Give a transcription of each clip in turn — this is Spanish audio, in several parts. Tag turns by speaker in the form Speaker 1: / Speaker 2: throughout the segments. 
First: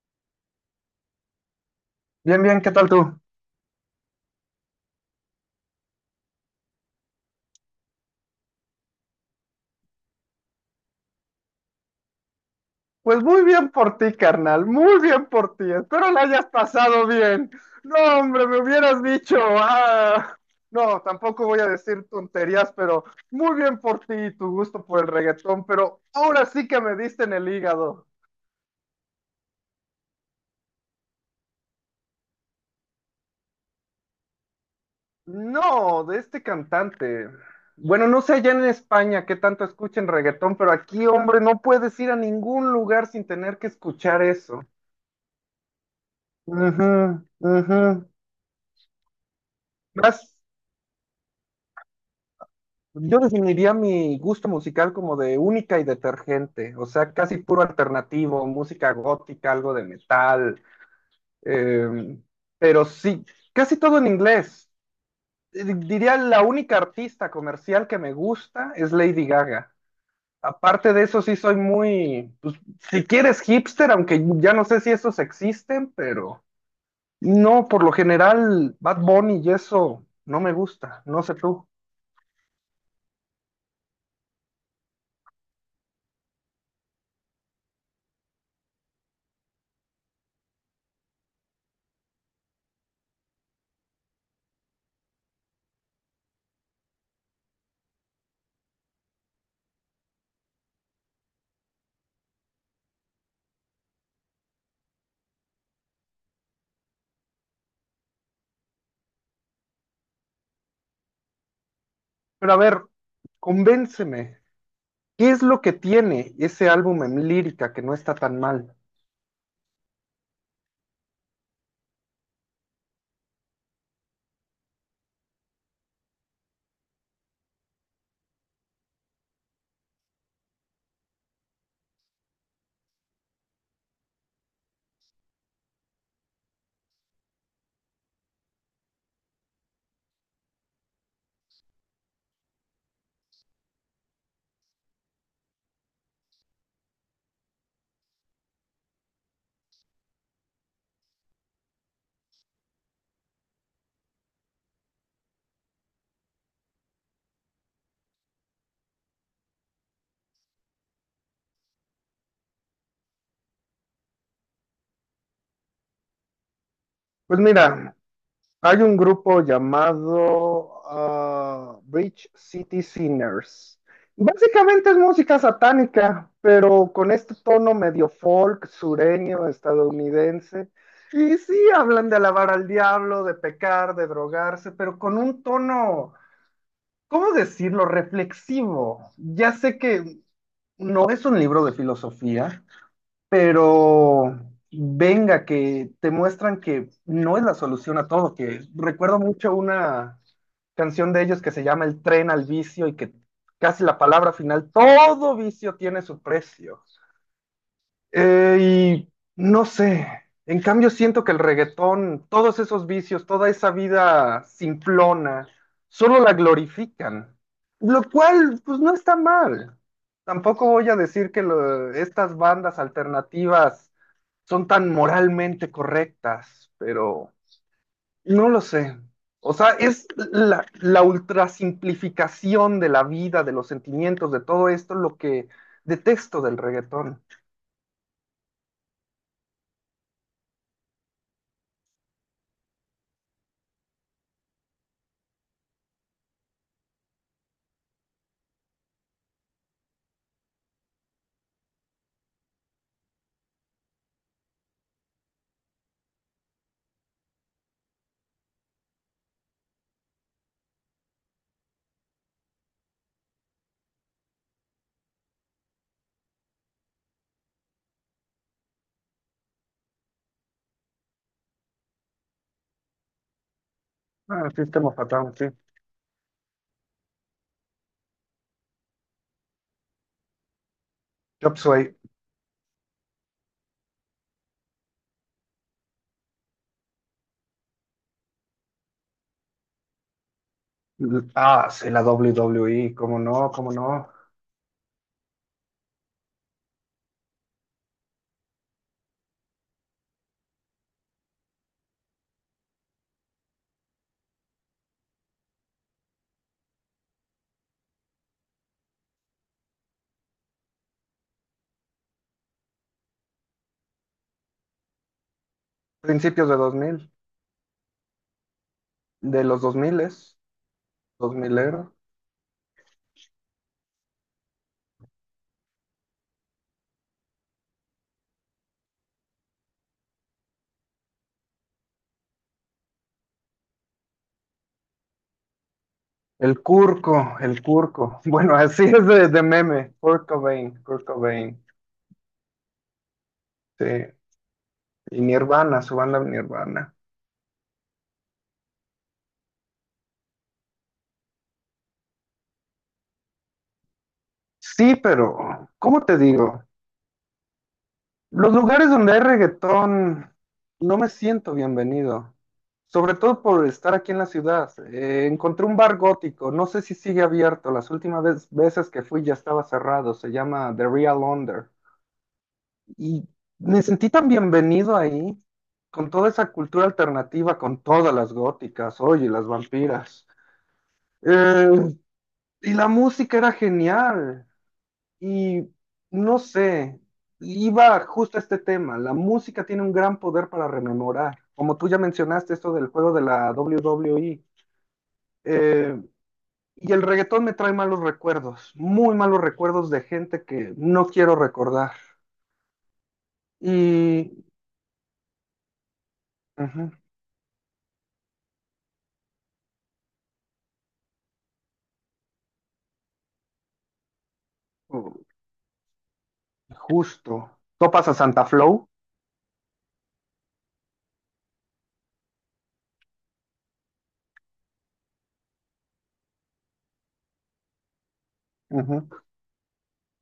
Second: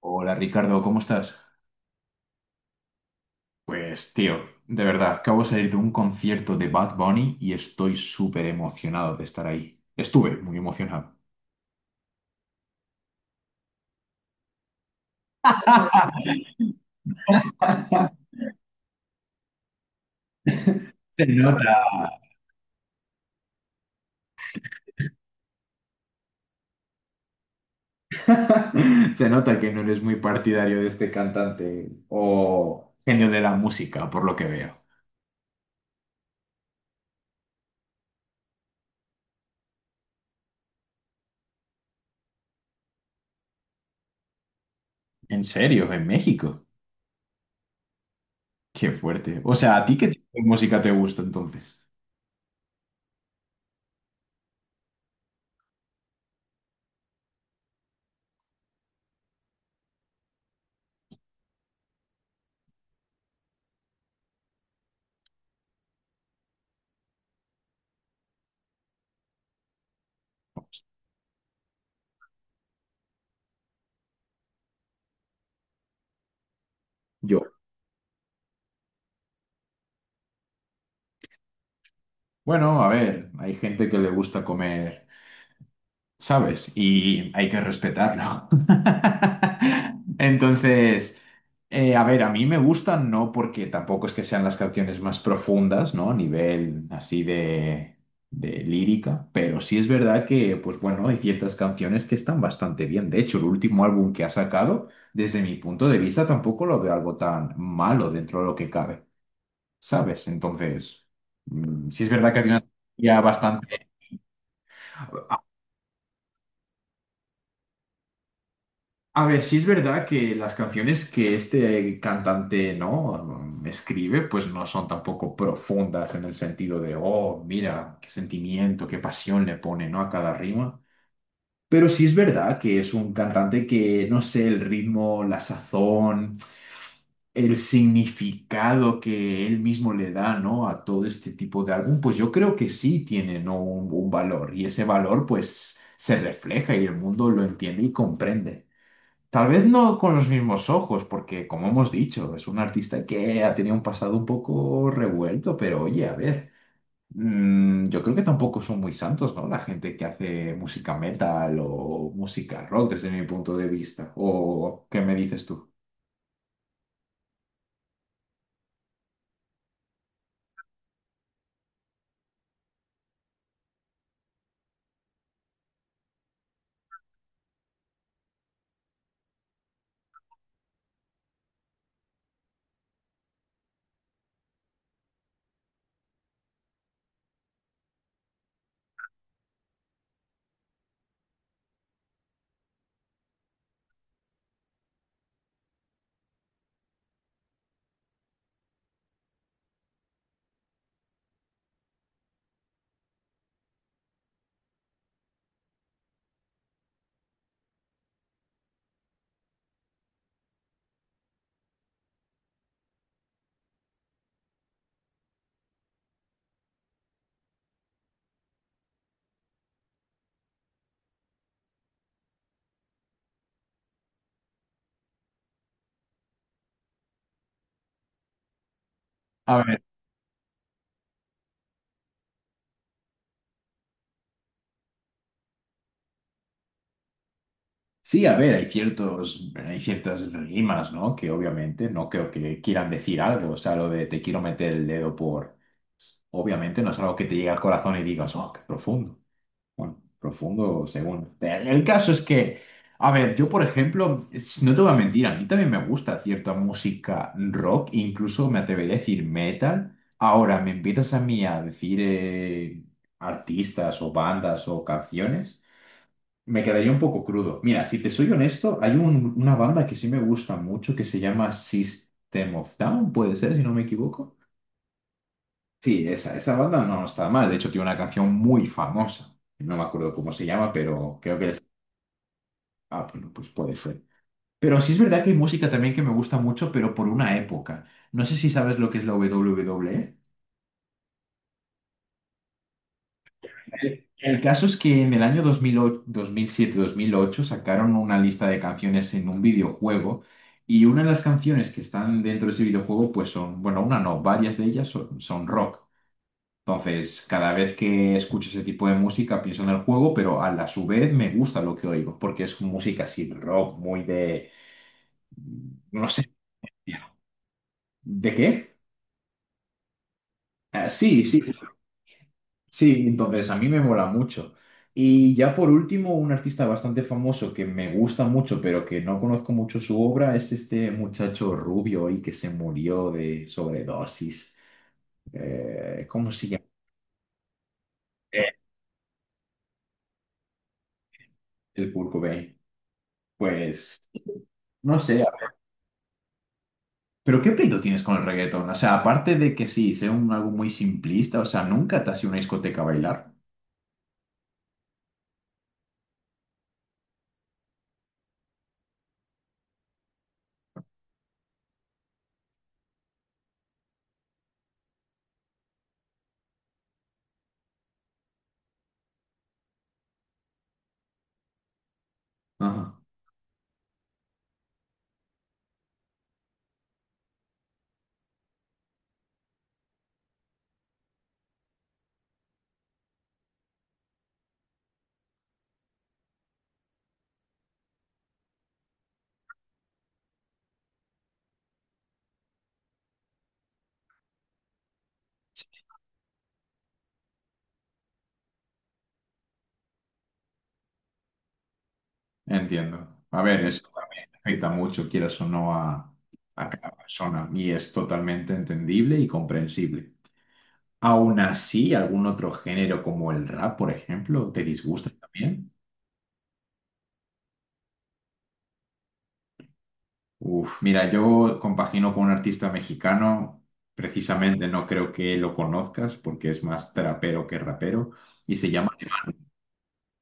Speaker 1: Hola Ricardo, ¿cómo estás?
Speaker 2: Bien, bien, ¿qué tal tú?
Speaker 1: Pues tío, de verdad, acabo de salir de un concierto de Bad Bunny y estoy súper emocionado de estar ahí. Estuve muy emocionado.
Speaker 2: Pues muy bien por ti, carnal, muy bien por ti. Espero la hayas pasado bien. No, hombre, me hubieras dicho, no,
Speaker 1: Se
Speaker 2: tampoco voy a
Speaker 1: nota.
Speaker 2: decir tonterías, pero muy bien por ti y tu gusto por el reggaetón, pero ahora sí que me diste en el hígado.
Speaker 1: Se nota que no eres muy partidario de este cantante o genio de la música, por lo que veo.
Speaker 2: No, de este cantante. Bueno, no sé allá en España qué tanto escuchen reggaetón, pero aquí, hombre, no puedes ir a ningún lugar sin tener que escuchar eso.
Speaker 1: ¿En serio? ¿En México?
Speaker 2: Ujú, ujú.
Speaker 1: Qué fuerte. O sea, ¿a ti qué tipo
Speaker 2: Más.
Speaker 1: de música te gusta entonces?
Speaker 2: Yo definiría mi gusto musical como de única y detergente, o sea, casi puro alternativo, música gótica, algo de metal, eh, pero sí, casi todo en inglés. Diría la única artista comercial que me gusta es Lady Gaga. Aparte de eso, sí soy muy, pues, si quieres hipster, aunque ya no sé si esos existen, pero
Speaker 1: Yo.
Speaker 2: no, por lo general, Bad Bunny y eso no me gusta, no sé tú.
Speaker 1: Bueno, a ver, hay gente que le gusta comer. ¿Sabes? Y hay que respetarlo. Entonces, a ver, a mí me gustan, no porque tampoco es que sean las canciones más profundas, ¿no? A nivel así de lírica, pero sí es verdad que, pues bueno, hay ciertas canciones que están bastante bien. De hecho, el último álbum que ha sacado, desde mi punto de vista, tampoco lo veo algo tan malo dentro de lo que cabe, ¿sabes? Entonces, sí es verdad que
Speaker 2: Pero a
Speaker 1: tiene una...
Speaker 2: ver,
Speaker 1: Ya bastante.
Speaker 2: convénceme. ¿Qué es lo que tiene ese álbum en lírica que no está tan mal?
Speaker 1: A ver, sí es verdad que las canciones que este cantante no escribe, pues no son tampoco profundas en el sentido de, oh, mira, qué sentimiento, qué pasión le pone, ¿no? A cada rima. Pero sí es verdad que es un cantante que, no sé, el ritmo, la sazón, el significado que él mismo le da, ¿no? A todo este tipo de álbum, pues yo creo que sí tiene, ¿no? Un valor. Y ese valor, pues, se refleja y el mundo lo entiende y comprende. Tal vez no con los mismos ojos, porque como hemos dicho, es un artista que ha tenido un pasado un poco revuelto, pero oye, a ver, yo creo que tampoco son muy santos, ¿no? La gente que hace música metal o música rock desde mi punto de vista. ¿O qué me dices tú?
Speaker 2: Pues mira, hay un grupo llamado Bridge City Sinners. Básicamente es música satánica, pero con este tono medio folk, sureño, estadounidense. Y sí, hablan de alabar al diablo, de pecar, de drogarse, pero con un tono, ¿cómo decirlo?, reflexivo. Ya sé que no es un libro de filosofía, pero venga, que te muestran que no es la solución a todo, que recuerdo mucho una canción de ellos que se llama El tren al vicio y que casi la palabra final, todo vicio tiene su precio. Eh, y no sé, en cambio siento que el reggaetón, todos esos vicios, toda esa vida simplona, solo la glorifican, lo cual pues no está mal. Tampoco voy a decir que estas bandas alternativas son tan moralmente correctas, pero no lo sé. O
Speaker 1: A
Speaker 2: sea,
Speaker 1: ver,
Speaker 2: es la ultrasimplificación de la vida, de los sentimientos, de todo esto, lo que detesto del reggaetón.
Speaker 1: sí, a ver, hay ciertas rimas, ¿no? Que obviamente no creo que quieran decir algo, o sea, lo de te quiero meter el dedo por... Obviamente no es algo que te llegue al corazón y digas, oh, qué profundo. Bueno, profundo según. El caso es que, a ver, yo por ejemplo, no te voy a mentir, a mí también me gusta cierta música rock, incluso me atrevería a decir metal. Ahora, me empiezas a mí a decir artistas o bandas o canciones, me quedaría un poco crudo. Mira, si te soy honesto, hay una banda que sí me gusta mucho que se llama System of Down, puede ser, si no me equivoco.
Speaker 2: Ah, sistema fatal, sí.
Speaker 1: Sí, esa banda no está mal. De hecho, tiene una canción muy famosa. No me acuerdo cómo se llama, pero creo que
Speaker 2: Chop
Speaker 1: es...
Speaker 2: Suey.
Speaker 1: Ah, bueno, pues puede ser. Pero sí es verdad que hay música también que me gusta mucho, pero por una época. No sé si sabes lo que es la WWE.
Speaker 2: Ah, sí, la WWE, cómo no, cómo
Speaker 1: El,
Speaker 2: no.
Speaker 1: el caso es que en el año 2008 sacaron una lista de canciones en un videojuego y una de las canciones que están dentro de ese videojuego, pues son, bueno, una no, varias de ellas son rock. Entonces, cada vez que escucho ese tipo de música pienso en el juego, pero a la su vez me gusta lo que oigo, porque es música así rock, muy de... no sé.
Speaker 2: Principios de 2000,
Speaker 1: ¿De qué?
Speaker 2: de los dos es,
Speaker 1: Ah, sí,
Speaker 2: dos
Speaker 1: sí,
Speaker 2: milero.
Speaker 1: sí, entonces a mí me mola mucho. Y ya por último, un artista bastante famoso que me gusta mucho, pero que no conozco mucho su obra, es este muchacho rubio y que se murió de sobredosis. ¿Cómo se
Speaker 2: El
Speaker 1: llama?
Speaker 2: Curco, el Curco.
Speaker 1: Eh,
Speaker 2: Bueno, así es de meme. Kurt Cobain, Kurt Cobain.
Speaker 1: El Kurt Cobain.
Speaker 2: Sí.
Speaker 1: Pues no
Speaker 2: Y
Speaker 1: sé.
Speaker 2: Nirvana, su banda Nirvana.
Speaker 1: Pero ¿qué pleito tienes con el reggaetón? O sea, aparte de que sí, sea un algo muy simplista, o sea, nunca te has ido a una discoteca a bailar.
Speaker 2: Sí, pero, ¿cómo te digo? Los lugares donde hay reggaetón no me siento bienvenido, sobre todo por estar aquí en la ciudad. Encontré un bar gótico, no sé si sigue abierto, las veces que fui ya estaba cerrado, se llama The Real Under.
Speaker 1: Ajá,
Speaker 2: Y me sentí tan bienvenido ahí, con toda esa cultura alternativa, con todas las góticas, oye, las vampiras. Eh, y la música era genial. Y no sé, iba justo a este tema. La música tiene un gran poder para rememorar. Como tú ya mencionaste, esto del juego de la WWE. eh, y el reggaetón me trae malos recuerdos, muy malos recuerdos de gente que no quiero recordar.
Speaker 1: entiendo. A ver, eso también
Speaker 2: Y
Speaker 1: afecta mucho, quieras o no, a cada
Speaker 2: ujú,
Speaker 1: persona y es totalmente entendible y comprensible. Aún así, algún otro género como el rap, por ejemplo, te disgusta
Speaker 2: oh,
Speaker 1: también.
Speaker 2: justo. ¿Topas a Santa Flow?
Speaker 1: Uf, mira, yo compagino con un artista mexicano, precisamente no creo que lo conozcas porque es más trapero que rapero y se llama
Speaker 2: Ujú.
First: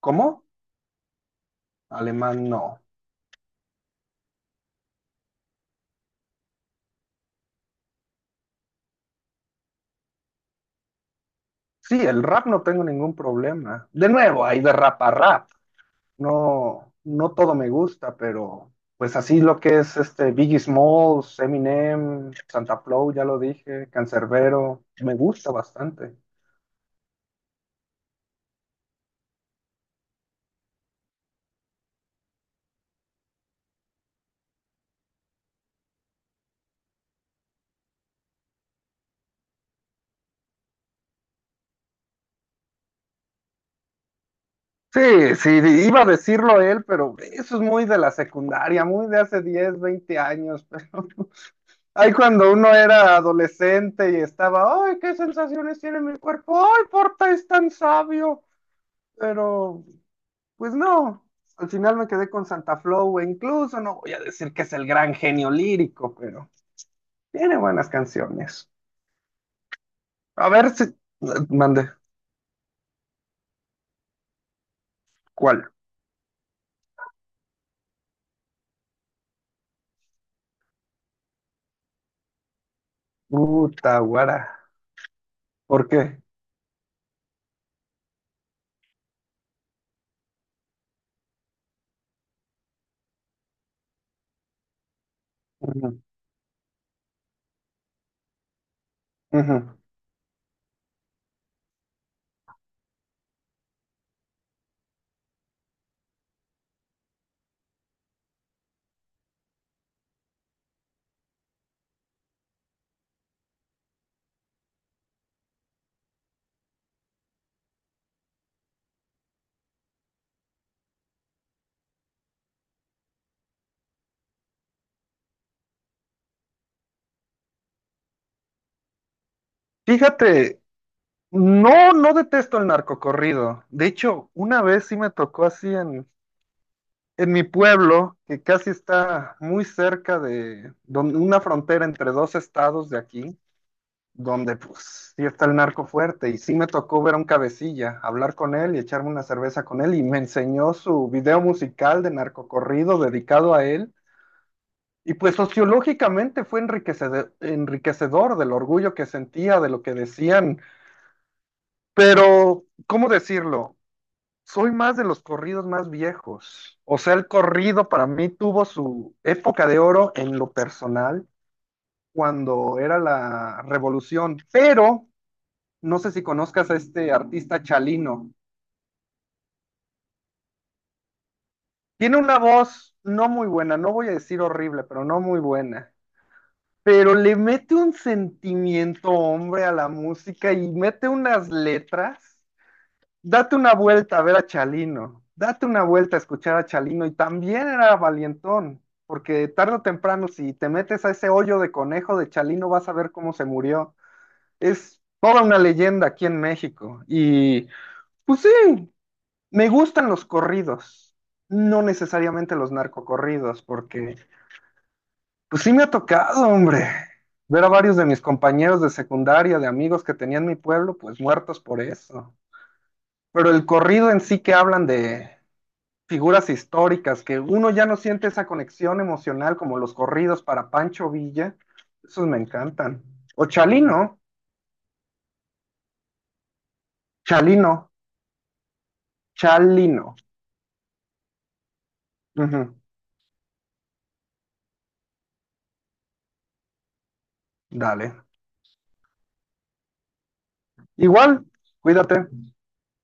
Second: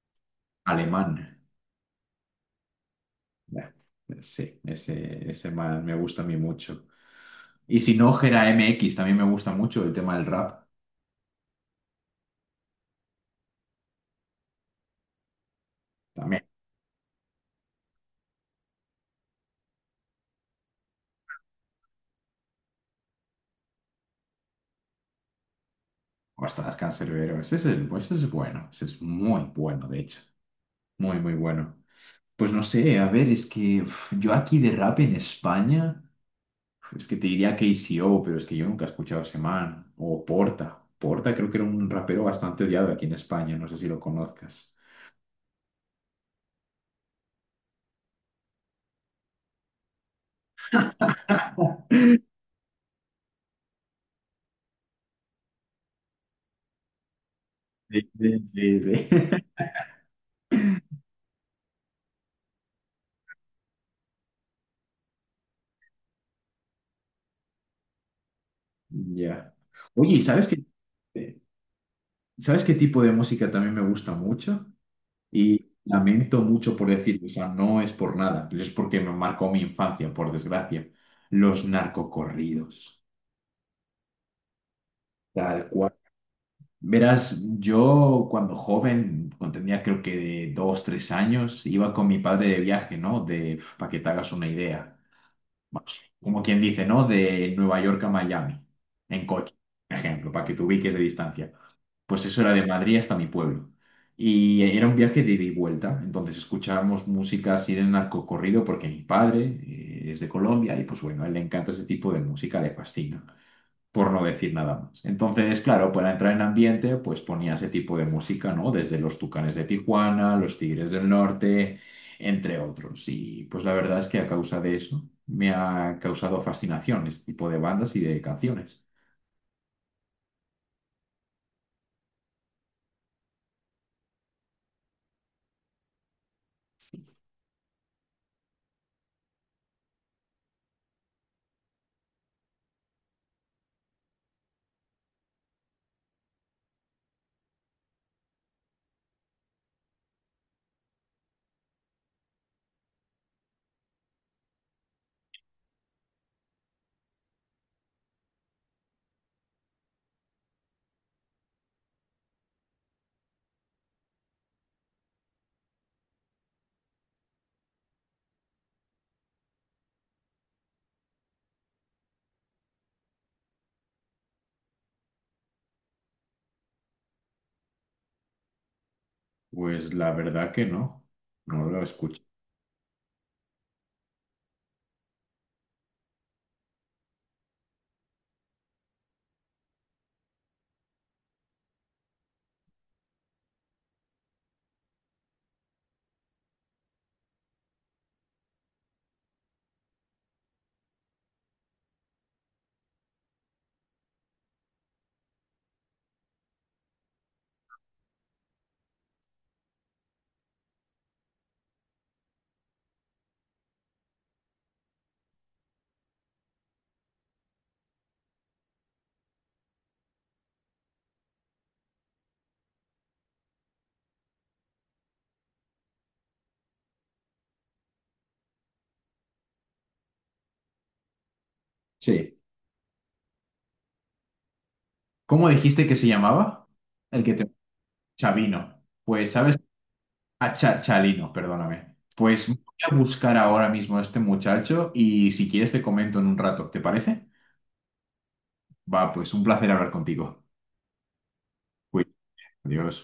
Speaker 2: ¿Cómo?
Speaker 1: Alemán.
Speaker 2: Alemán no.
Speaker 1: Ya, sí, ese man me gusta a mí mucho. Y si no, Gera MX también me gusta mucho el tema del rap.
Speaker 2: Sí, el rap no tengo ningún problema. De nuevo, hay de rap a rap.
Speaker 1: También,
Speaker 2: No, no todo me gusta, pero pues así lo que es este Biggie Smalls, Eminem, Santa Flow, ya lo dije, Cancerbero, me gusta bastante.
Speaker 1: bastante cancerbero. Ese es, ese es bueno, ese es muy bueno, de hecho. Muy, muy bueno. Pues no sé, a ver, es que uf, yo aquí de rap en España, uf, es que te diría KCO, pero es que yo nunca he escuchado a ese man. O Porta. Porta creo que era un rapero bastante odiado aquí en España, no sé si lo conozcas.
Speaker 2: Sí, sí, iba a decirlo él, pero eso es muy de la secundaria, muy de hace 10 20 años, pero ahí cuando uno era adolescente y estaba, ay, qué sensaciones tiene mi cuerpo, ay, Porta es tan
Speaker 1: Sí,
Speaker 2: sabio,
Speaker 1: sí, sí. Sí.
Speaker 2: pero Pues no, al final me quedé con Santa Flow, e incluso no voy a decir que es el gran genio lírico, pero tiene buenas canciones.
Speaker 1: Ya. Oye, ¿y sabes
Speaker 2: A
Speaker 1: qué?
Speaker 2: ver si mande
Speaker 1: ¿Sabes qué tipo de música también me gusta mucho?
Speaker 2: cuál.
Speaker 1: Y lamento mucho por decirlo, o sea, no es por nada, es porque me marcó mi infancia, por desgracia. Los narcocorridos,
Speaker 2: Puta guara.
Speaker 1: tal
Speaker 2: ¿Por
Speaker 1: cual.
Speaker 2: qué?
Speaker 1: Verás, yo cuando joven, cuando tenía creo que de 2, 3 años, iba con mi padre de viaje, ¿no? De, para que te hagas una idea.
Speaker 2: Ujú,
Speaker 1: Como quien dice, ¿no? De Nueva York a Miami, en coche,
Speaker 2: ujú.
Speaker 1: por ejemplo, para que te ubiques de distancia. Pues eso era de Madrid hasta mi pueblo. Y era un viaje de ida y vuelta, entonces escuchábamos música así de narcocorrido porque mi padre es de Colombia y pues bueno, a él le encanta ese tipo de música, le fascina por no decir nada más. Entonces, claro, para entrar en ambiente, pues ponía ese tipo de música, ¿no? Desde los Tucanes de Tijuana, los Tigres del Norte, entre otros. Y pues la verdad es que a causa de eso me ha causado fascinación este tipo de bandas y de canciones.
Speaker 2: Fíjate, no, no detesto el narcocorrido. De hecho, una vez sí me tocó así en mi pueblo, que casi está muy cerca de una frontera entre dos estados de aquí. Donde pues sí está el narco fuerte y sí me tocó ver a un cabecilla, hablar con él y echarme una cerveza con él y me enseñó su video musical de narcocorrido dedicado a él y pues sociológicamente fue enriquecedor, enriquecedor del orgullo que sentía, de lo que decían, pero ¿cómo decirlo? Soy más de los corridos más viejos. O sea, el corrido para mí tuvo su época de oro en lo personal cuando era la revolución, pero no sé si conozcas a este artista Chalino.
Speaker 1: Pues la verdad que no, no lo
Speaker 2: Tiene
Speaker 1: escucho.
Speaker 2: una voz no muy buena, no voy a decir horrible, pero no muy buena. Pero le mete un sentimiento, hombre, a la música y mete unas letras. Date una vuelta a ver a Chalino. Date una vuelta a escuchar a Chalino. Y también era valientón, porque tarde o temprano, si te metes a ese hoyo de conejo de Chalino, vas a ver cómo se murió. Es toda una leyenda aquí en México. Y pues sí, me gustan los corridos, no necesariamente los narcocorridos, porque pues sí me ha tocado, hombre, ver a varios de mis compañeros de secundaria, de amigos que tenía en mi pueblo, pues muertos por eso. Pero el corrido en sí que hablan de figuras históricas, que uno ya no siente esa conexión emocional como los corridos para Pancho Villa, esos me
Speaker 1: Sí.
Speaker 2: encantan. O Chalino,
Speaker 1: ¿Cómo dijiste que se llamaba? El que te...
Speaker 2: Chalino,
Speaker 1: Chavino. Pues, ¿sabes?
Speaker 2: Chalino.
Speaker 1: A Chalino, perdóname. Pues voy
Speaker 2: Ujú,
Speaker 1: a buscar ahora mismo a este muchacho y si quieres te comento en un rato, ¿te parece?
Speaker 2: dale.
Speaker 1: Va, pues un placer hablar contigo.
Speaker 2: Igual,
Speaker 1: Cuídate.
Speaker 2: cuídate.
Speaker 1: Adiós.